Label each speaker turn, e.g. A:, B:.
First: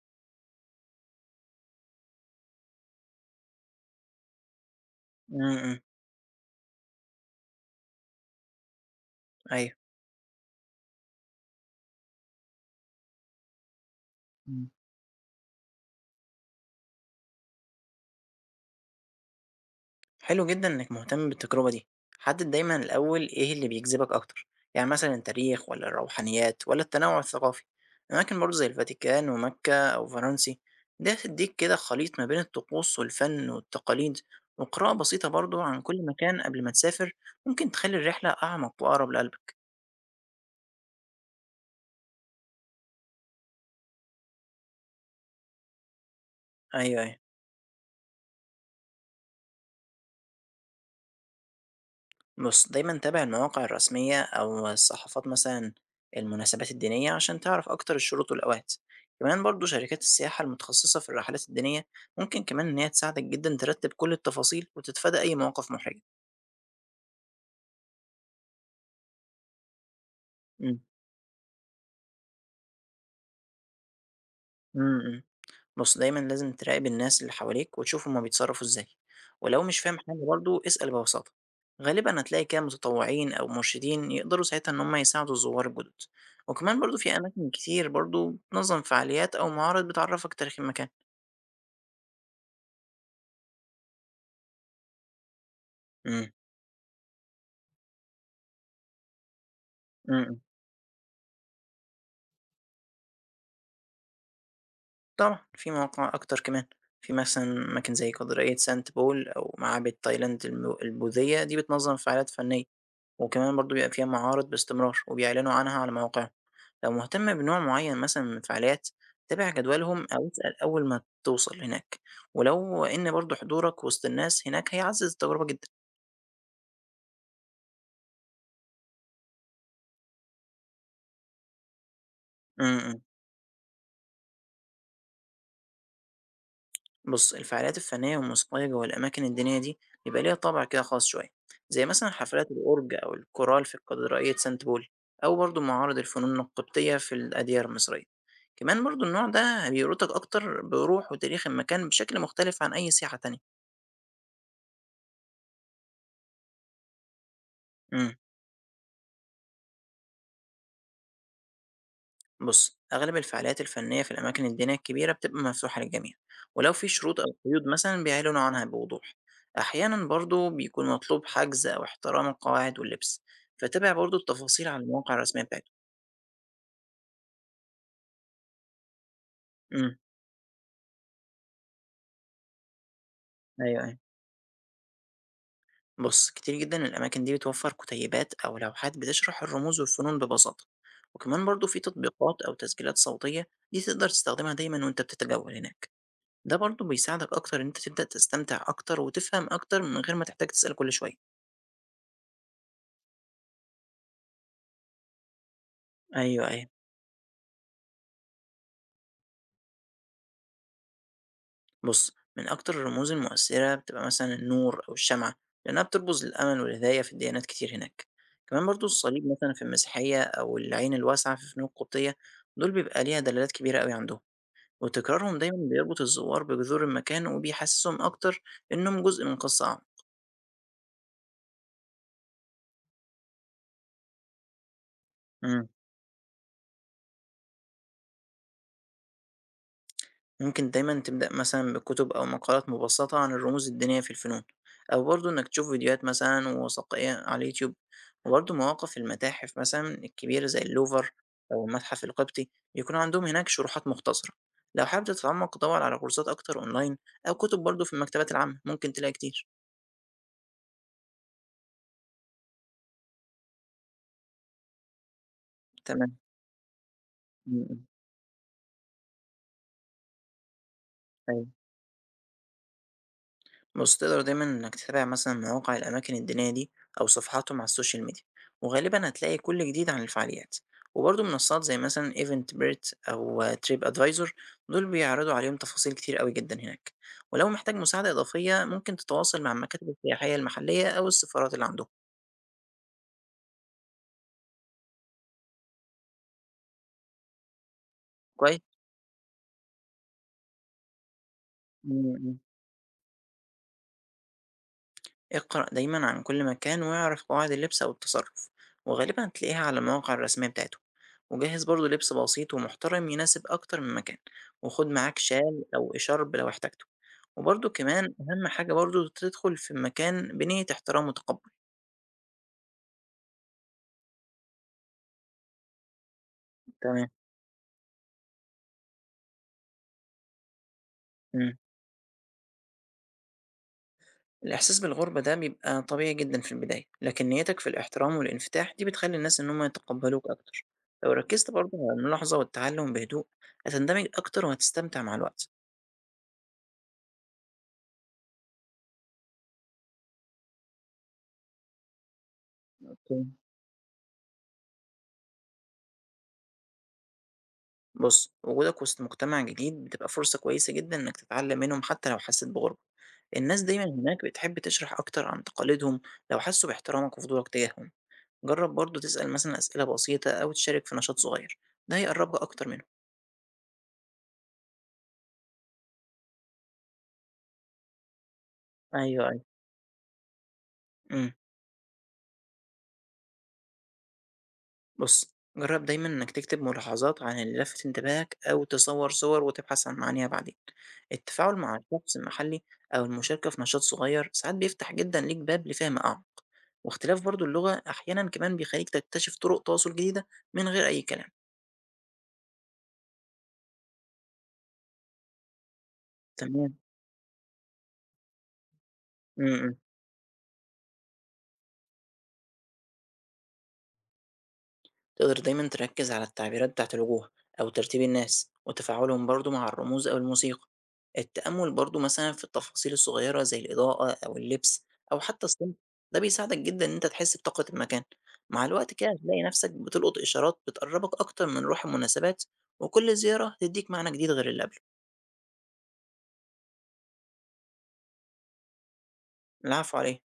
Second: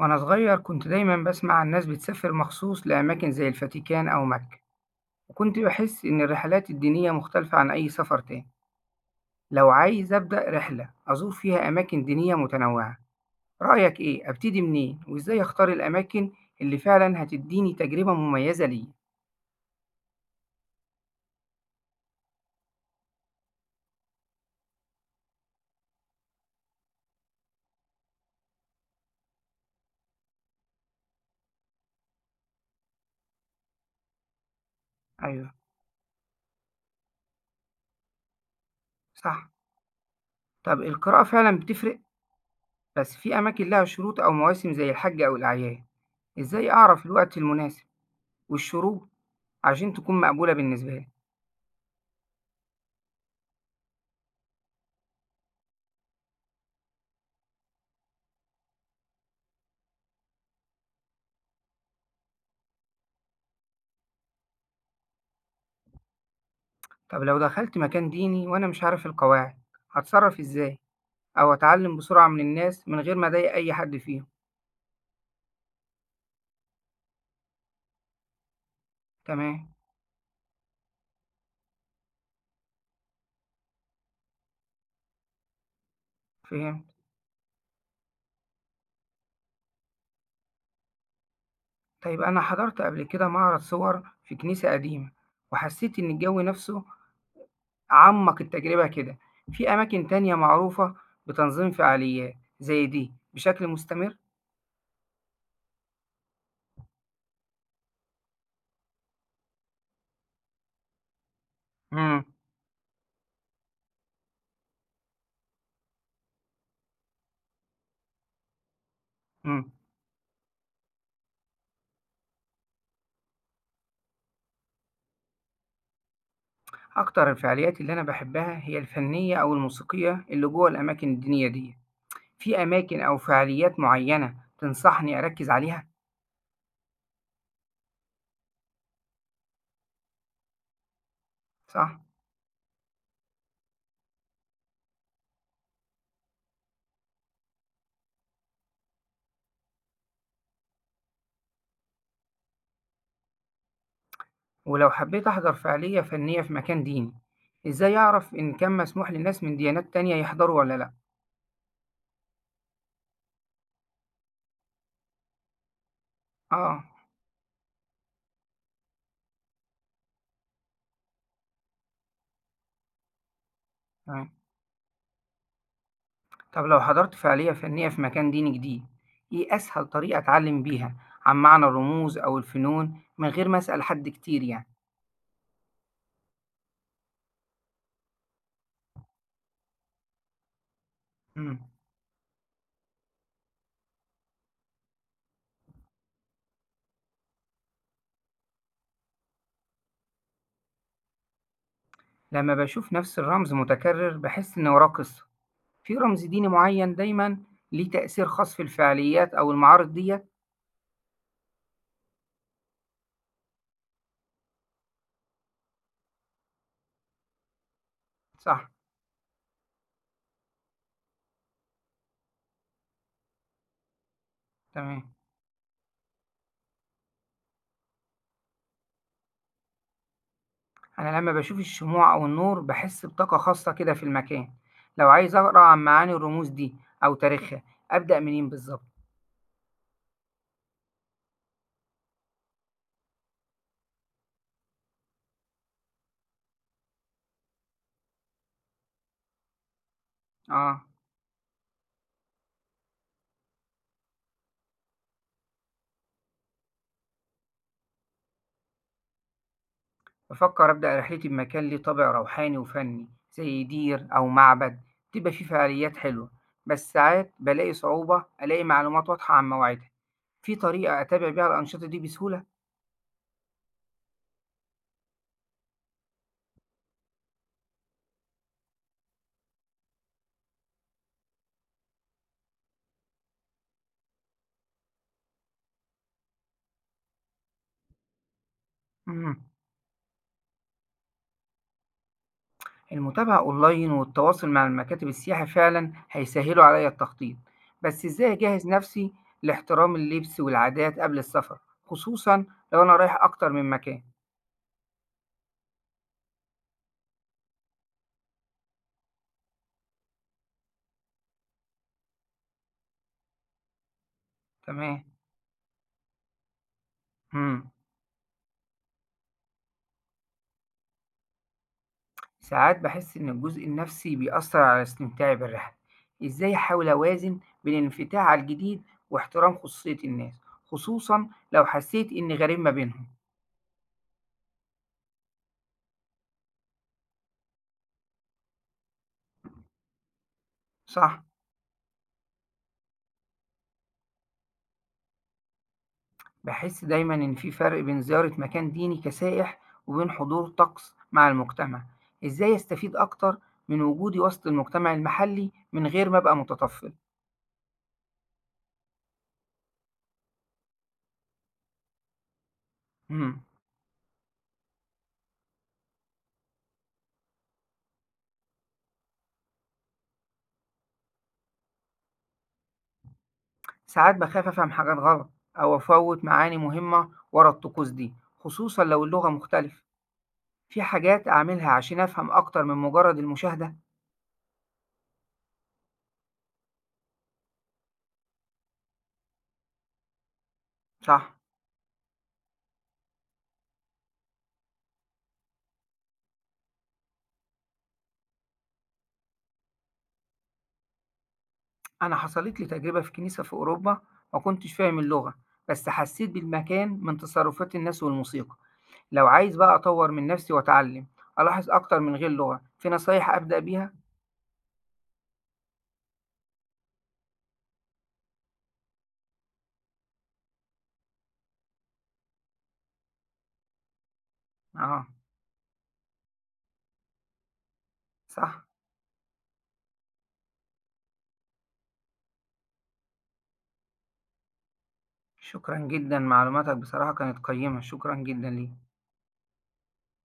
A: وأنا صغير كنت دايما بسمع الناس بتسافر مخصوص لأماكن زي الفاتيكان أو مكة،
B: إمم،
A: وكنت
B: إمم،
A: بحس إن الرحلات الدينية مختلفة عن أي سفر تاني. لو
B: أيوه.
A: عايز أبدأ رحلة أزور فيها أماكن دينية متنوعة، رأيك إيه؟ أبتدي
B: إمم.
A: منين؟ وإزاي أختار الأماكن اللي فعلا هتديني تجربة مميزة ليا؟
B: حلو جدًا إنّك مهتم بالتجربة دي، حدد دايمًا الأول إيه اللي بيجذبك أكتر، يعني مثلًا التاريخ والّا الروحانيات والّا التنوع الثقافي، أماكن برضه زي الفاتيكان ومكة أو فرنسي، دي هتدّيك كده خليط ما بين الطقوس والفن والتقاليد، وقراءة بسيطة
A: أيوه.
B: برضه عن كل مكان قبل ما تسافر ممكن تخلّي الرحلة أعمق وأقرب
A: صح.
B: لقلبك.
A: طب القراءة فعلا بتفرق، بس في أماكن لها شروط أو مواسم زي الحج أو الأعياد. إزاي
B: أيوه،
A: أعرف
B: أيوه.
A: الوقت المناسب والشروط عشان تكون مقبولة بالنسبة لي؟
B: بُص، دايمًا تابع المواقع الرسمية أو الصحافات مثلًا المناسبات الدينية عشان تعرف أكتر الشروط والأوقات، كمان برضه شركات السياحة المتخصصة في الرحلات الدينية ممكن كمان إن هي تساعدك جدًا ترتب كل التفاصيل وتتفادى أي مواقف محرجة.
A: طب لو دخلت مكان ديني وأنا مش عارف القواعد، هتصرف
B: إمم،
A: إزاي؟ أو أتعلم بسرعة من الناس من غير ما أضايق أي حد فيهم؟
B: إمم، إمم. بُص، دايمًا لازم تراقب الناس اللي حواليك وتشوف هُم بيتصرّفوا إزاي، ولو
A: تمام.
B: مش فاهم حاجة برضه اسأل ببساطة، غالبًا هتلاقي كده متطوعين أو مرشدين يقدروا ساعتها إن هُم يساعدوا الزوار الجدد، وكمان
A: فهمت.
B: برضه في أماكن كتير برضه بتنظم فعاليات أو معارض بتعرّفك تاريخ المكان.
A: طيب أنا حضرت قبل كده معرض صور في كنيسة قديمة، وحسيت إن
B: إمم.
A: الجو نفسه عمق التجربة كده. في أماكن تانية
B: إمم،
A: معروفة بتنظيم فعاليات زي دي بشكل مستمر؟
B: طبعًا في مواقع أكتر كمان، في مثلًا أماكن زي كاتدرائية سانت بول أو معابد تايلاند البوذية دي بتنظم
A: مم.
B: فعاليات فنية، وكمان برضه بيبقى فيها معارض باستمرار وبيعلنوا عنها على مواقعهم. لو مهتم بنوع معين مثلا من الفعاليات تابع
A: مم.
B: جدولهم أو اسأل أول ما توصل هناك ولو إن برضو حضورك وسط الناس هناك هيعزز التجربة جدا.
A: أكتر الفعاليات اللي أنا بحبها هي الفنية أو الموسيقية اللي جوه الأماكن الدينية دي. في
B: م-م.
A: أماكن أو فعاليات معينة تنصحني أركز عليها؟
B: بص الفعاليات الفنية والموسيقية جوه الأماكن الدينية دي بيبقى ليها طابع كده خاص شوية زي
A: صح.
B: مثلا حفلات الأورج أو الكورال في كاتدرائية سانت بول أو برضو معارض الفنون القبطية في الأديرة المصرية. كمان برضو النوع ده بيربطك أكتر بروح وتاريخ المكان بشكل مختلف عن أي سياحة تانية.
A: ولو حبيت أحضر فعالية فنية في مكان ديني، إزاي
B: م.
A: أعرف إن كان مسموح للناس من ديانات تانية يحضروا ولا لأ؟
B: بُص، أغلب الفعاليات الفنية في الأماكن الدينية الكبيرة بتبقى مفتوحة للجميع، ولو
A: آه.
B: في شروط أو قيود مثلًا بيعلنوا عنها بوضوح، أحيانًا برضه بيكون مطلوب حجز أو احترام القواعد واللبس، فتابع برضه
A: تمام.
B: التفاصيل على المواقع الرسمية بتاعتهم.
A: طب لو حضرت فعالية فنية في مكان ديني جديد، إيه أسهل
B: إمم،
A: طريقة أتعلم بيها عن معنى الرموز أو الفنون من غير ما
B: أيوه،
A: أسأل
B: أيوه.
A: حد كتير يعني؟
B: بُص، كتير جدًا الأماكن دي بتوفر كتيبات أو لوحات بتشرح الرموز والفنون ببساطة، وكمان
A: مم.
B: برضه في تطبيقات أو تسجيلات صوتية دي تقدر تستخدمها دايمًا وأنت بتتجول هناك، ده برضه بيساعدك أكتر إن أنت تبدأ تستمتع أكتر وتفهم أكتر من غير ما تحتاج تسأل كل شوية.
A: لما بشوف نفس الرمز متكرر بحس إن وراه قصة، في رمز
B: أيوه،
A: ديني
B: أيوه.
A: معين دايماً ليه تأثير خاص في الفعاليات أو المعارض ديت؟
B: بُص، من أكتر الرموز المؤثّرة بتبقى مثلًا النور أو الشمعة، لإنها بترمز للأمل والهداية في الديانات كتير هناك. كمان
A: صح.
B: برضه الصليب مثلًا في المسيحية أو العين الواسعة في الفنون القبطية، دول بيبقى ليها دلالات كبيرة أوي عندهم،
A: تمام.
B: وتكرارهم دايمًا بيربط الزوّار بجذور المكان وبيحسّسهم أكتر إنّهم جزء من قصّة أعمق.
A: أنا لما باشوف الشموع أو النور باحس بطاقة خاصة كده في المكان، لو عايز أقرأ
B: إمم.
A: عن معاني الرموز دي أو تاريخها أبدأ منين بالضبط؟
B: ممكن دايما تبدأ مثلا بكتب أو مقالات مبسطة عن الرموز الدينية في الفنون أو برضه إنك تشوف فيديوهات مثلا وثائقية على اليوتيوب وبرضه مواقف المتاحف مثلا الكبيرة زي
A: آه.
B: اللوفر أو المتحف القبطي بيكون عندهم هناك شروحات مختصرة. لو حابب تتعمق دور على كورسات أكتر أونلاين أو كتب برضه في المكتبات العامة ممكن تلاقي كتير.
A: بفكر أبدأ رحلتي بمكان ليه طابع روحاني وفني زي دير أو معبد تبقى فيه فعاليات
B: تمام.
A: حلوة، بس ساعات
B: م-
A: بلاقي
B: م.
A: صعوبة ألاقي معلومات واضحة عن مواعيدها. في طريقة أتابع
B: أيوه،
A: بيها الأنشطة دي بسهولة؟
B: بص تقدر دايما إنك تتابع مثلا مواقع الأماكن الدينية دي أو صفحاتهم على السوشيال ميديا وغالبا هتلاقي كل جديد عن الفعاليات، وبرضه منصات زي مثلا ايفنت بيرت أو تريب أدفايزر دول بيعرضوا عليهم تفاصيل كتير قوي جدا هناك. ولو محتاج مساعدة إضافية ممكن تتواصل
A: مم.
B: مع المكاتب السياحية المحلية أو السفارات اللي عندهم.
A: المتابعة أونلاين والتواصل مع المكاتب السياحة فعلا هيسهلوا عليا التخطيط، بس إزاي
B: كويس؟
A: أجهز نفسي لاحترام اللبس والعادات قبل السفر،
B: مم.
A: خصوصا لو أنا رايح أكتر من مكان؟
B: اقرأ دايما عن كل مكان واعرف قواعد اللبس أو التصرف وغالبا هتلاقيها على المواقع الرسمية بتاعته، وجهز برضه لبس بسيط ومحترم يناسب أكتر من مكان، وخد
A: تمام.
B: معاك شال أو إشارب لو احتجته، وبرضه
A: مم.
B: كمان أهم حاجة برضه تدخل في مكان بنية احترام وتقبل.
A: ساعات بحس إن الجزء النفسي بيأثر على استمتاعي بالرحلة. إزاي أحاول
B: تمام.
A: أوازن بين الانفتاح على الجديد واحترام خصوصية الناس، خصوصا
B: مم.
A: لو حسيت إني غريب ما بينهم؟
B: الإحساس بالغربة ده بيبقى طبيعي جدا في البداية، لكن نيتك في الاحترام والانفتاح دي بتخلي الناس إن هم يتقبلوك أكتر. لو
A: صح.
B: ركزت برضه على الملاحظة والتعلم بهدوء هتندمج أكتر وهتستمتع مع الوقت.
A: باحس دايمًا إن في فرق بين زيارة مكان ديني كسائح وبين حضور طقس مع المجتمع، إزاي أستفيد أكتر من وجودي وسط المجتمع المحلي من غير ما أبقى متطفل؟
B: بُص، وجودك وسط مجتمع جديد بتبقى فرصة كويسة جدًا إنك تتعلم منهم حتى لو حسيت بغربة،
A: إمم.
B: الناس دايمًا هناك بتحب تشرح أكتر عن تقاليدهم لو حسوا باحترامك وفضولك تجاههم، جرّب برضه تسأل مثلًا أسئلة بسيطة أو تشارك في نشاط صغير، ده هيقرّبك أكتر منهم.
A: ساعات باخاف أفهم حاجات غلط أو أفوّت معاني مهمة ورا الطقوس دي، خصوصًا لو
B: أيوه،
A: اللغة
B: أيوه،
A: مختلفة، في حاجات
B: إمم،
A: أعملها عشان أفهم أكتر من مجرد المشاهدة؟
B: بُص، جرّب دايمًا إنك تكتب ملاحظات عن اللي لفت انتباهك أو تصوّر صور وتبحث عن معانيها بعدين،
A: صح.
B: التفاعل مع الشخص المحلي أو المشاركة في نشاط صغير ساعات بيفتح جدًا ليك باب لفهم أعمق. واختلاف برضه اللغة أحيانًا كمان بيخلّيك تكتشف طرق تواصل جديدة من غير أي كلام.
A: أنا حصلت لي تجربة في كنيسة في أوروبا ما كنتش فاهم اللغة، بس حسيت
B: تمام.
A: بالمكان من تصرفات الناس والموسيقى. لو
B: إمم،
A: عايز بقى
B: إمم.
A: أطوّر من نفسي وأتعلم، ألاحظ أكتر من غير لغة، في نصايح أبدأ بيها؟
B: تقدر دايمًا تركّز على التعبيرات بتاعة الوجوه أو ترتيب الناس وتفاعلهم برضه مع الرموز أو الموسيقى. التأمُّل برضه مثلًا في التفاصيل الصغيرة زي الإضاءة أو اللبس
A: آه.
B: أو حتى الصمت، ده بيساعدك جدًا إن أنت تحس بطاقة المكان. مع
A: صح.
B: الوقت كده هتلاقي نفسك بتلقط إشارات بتقرّبك أكتر من روح المناسبات، وكل زيارة هتدّيك معنى جديد غير اللي قبله.
A: شكرًا جدًا، معلوماتك بصراحة كانت قيّمة، شكرًا جدًا ليك.
B: العفو على إيه؟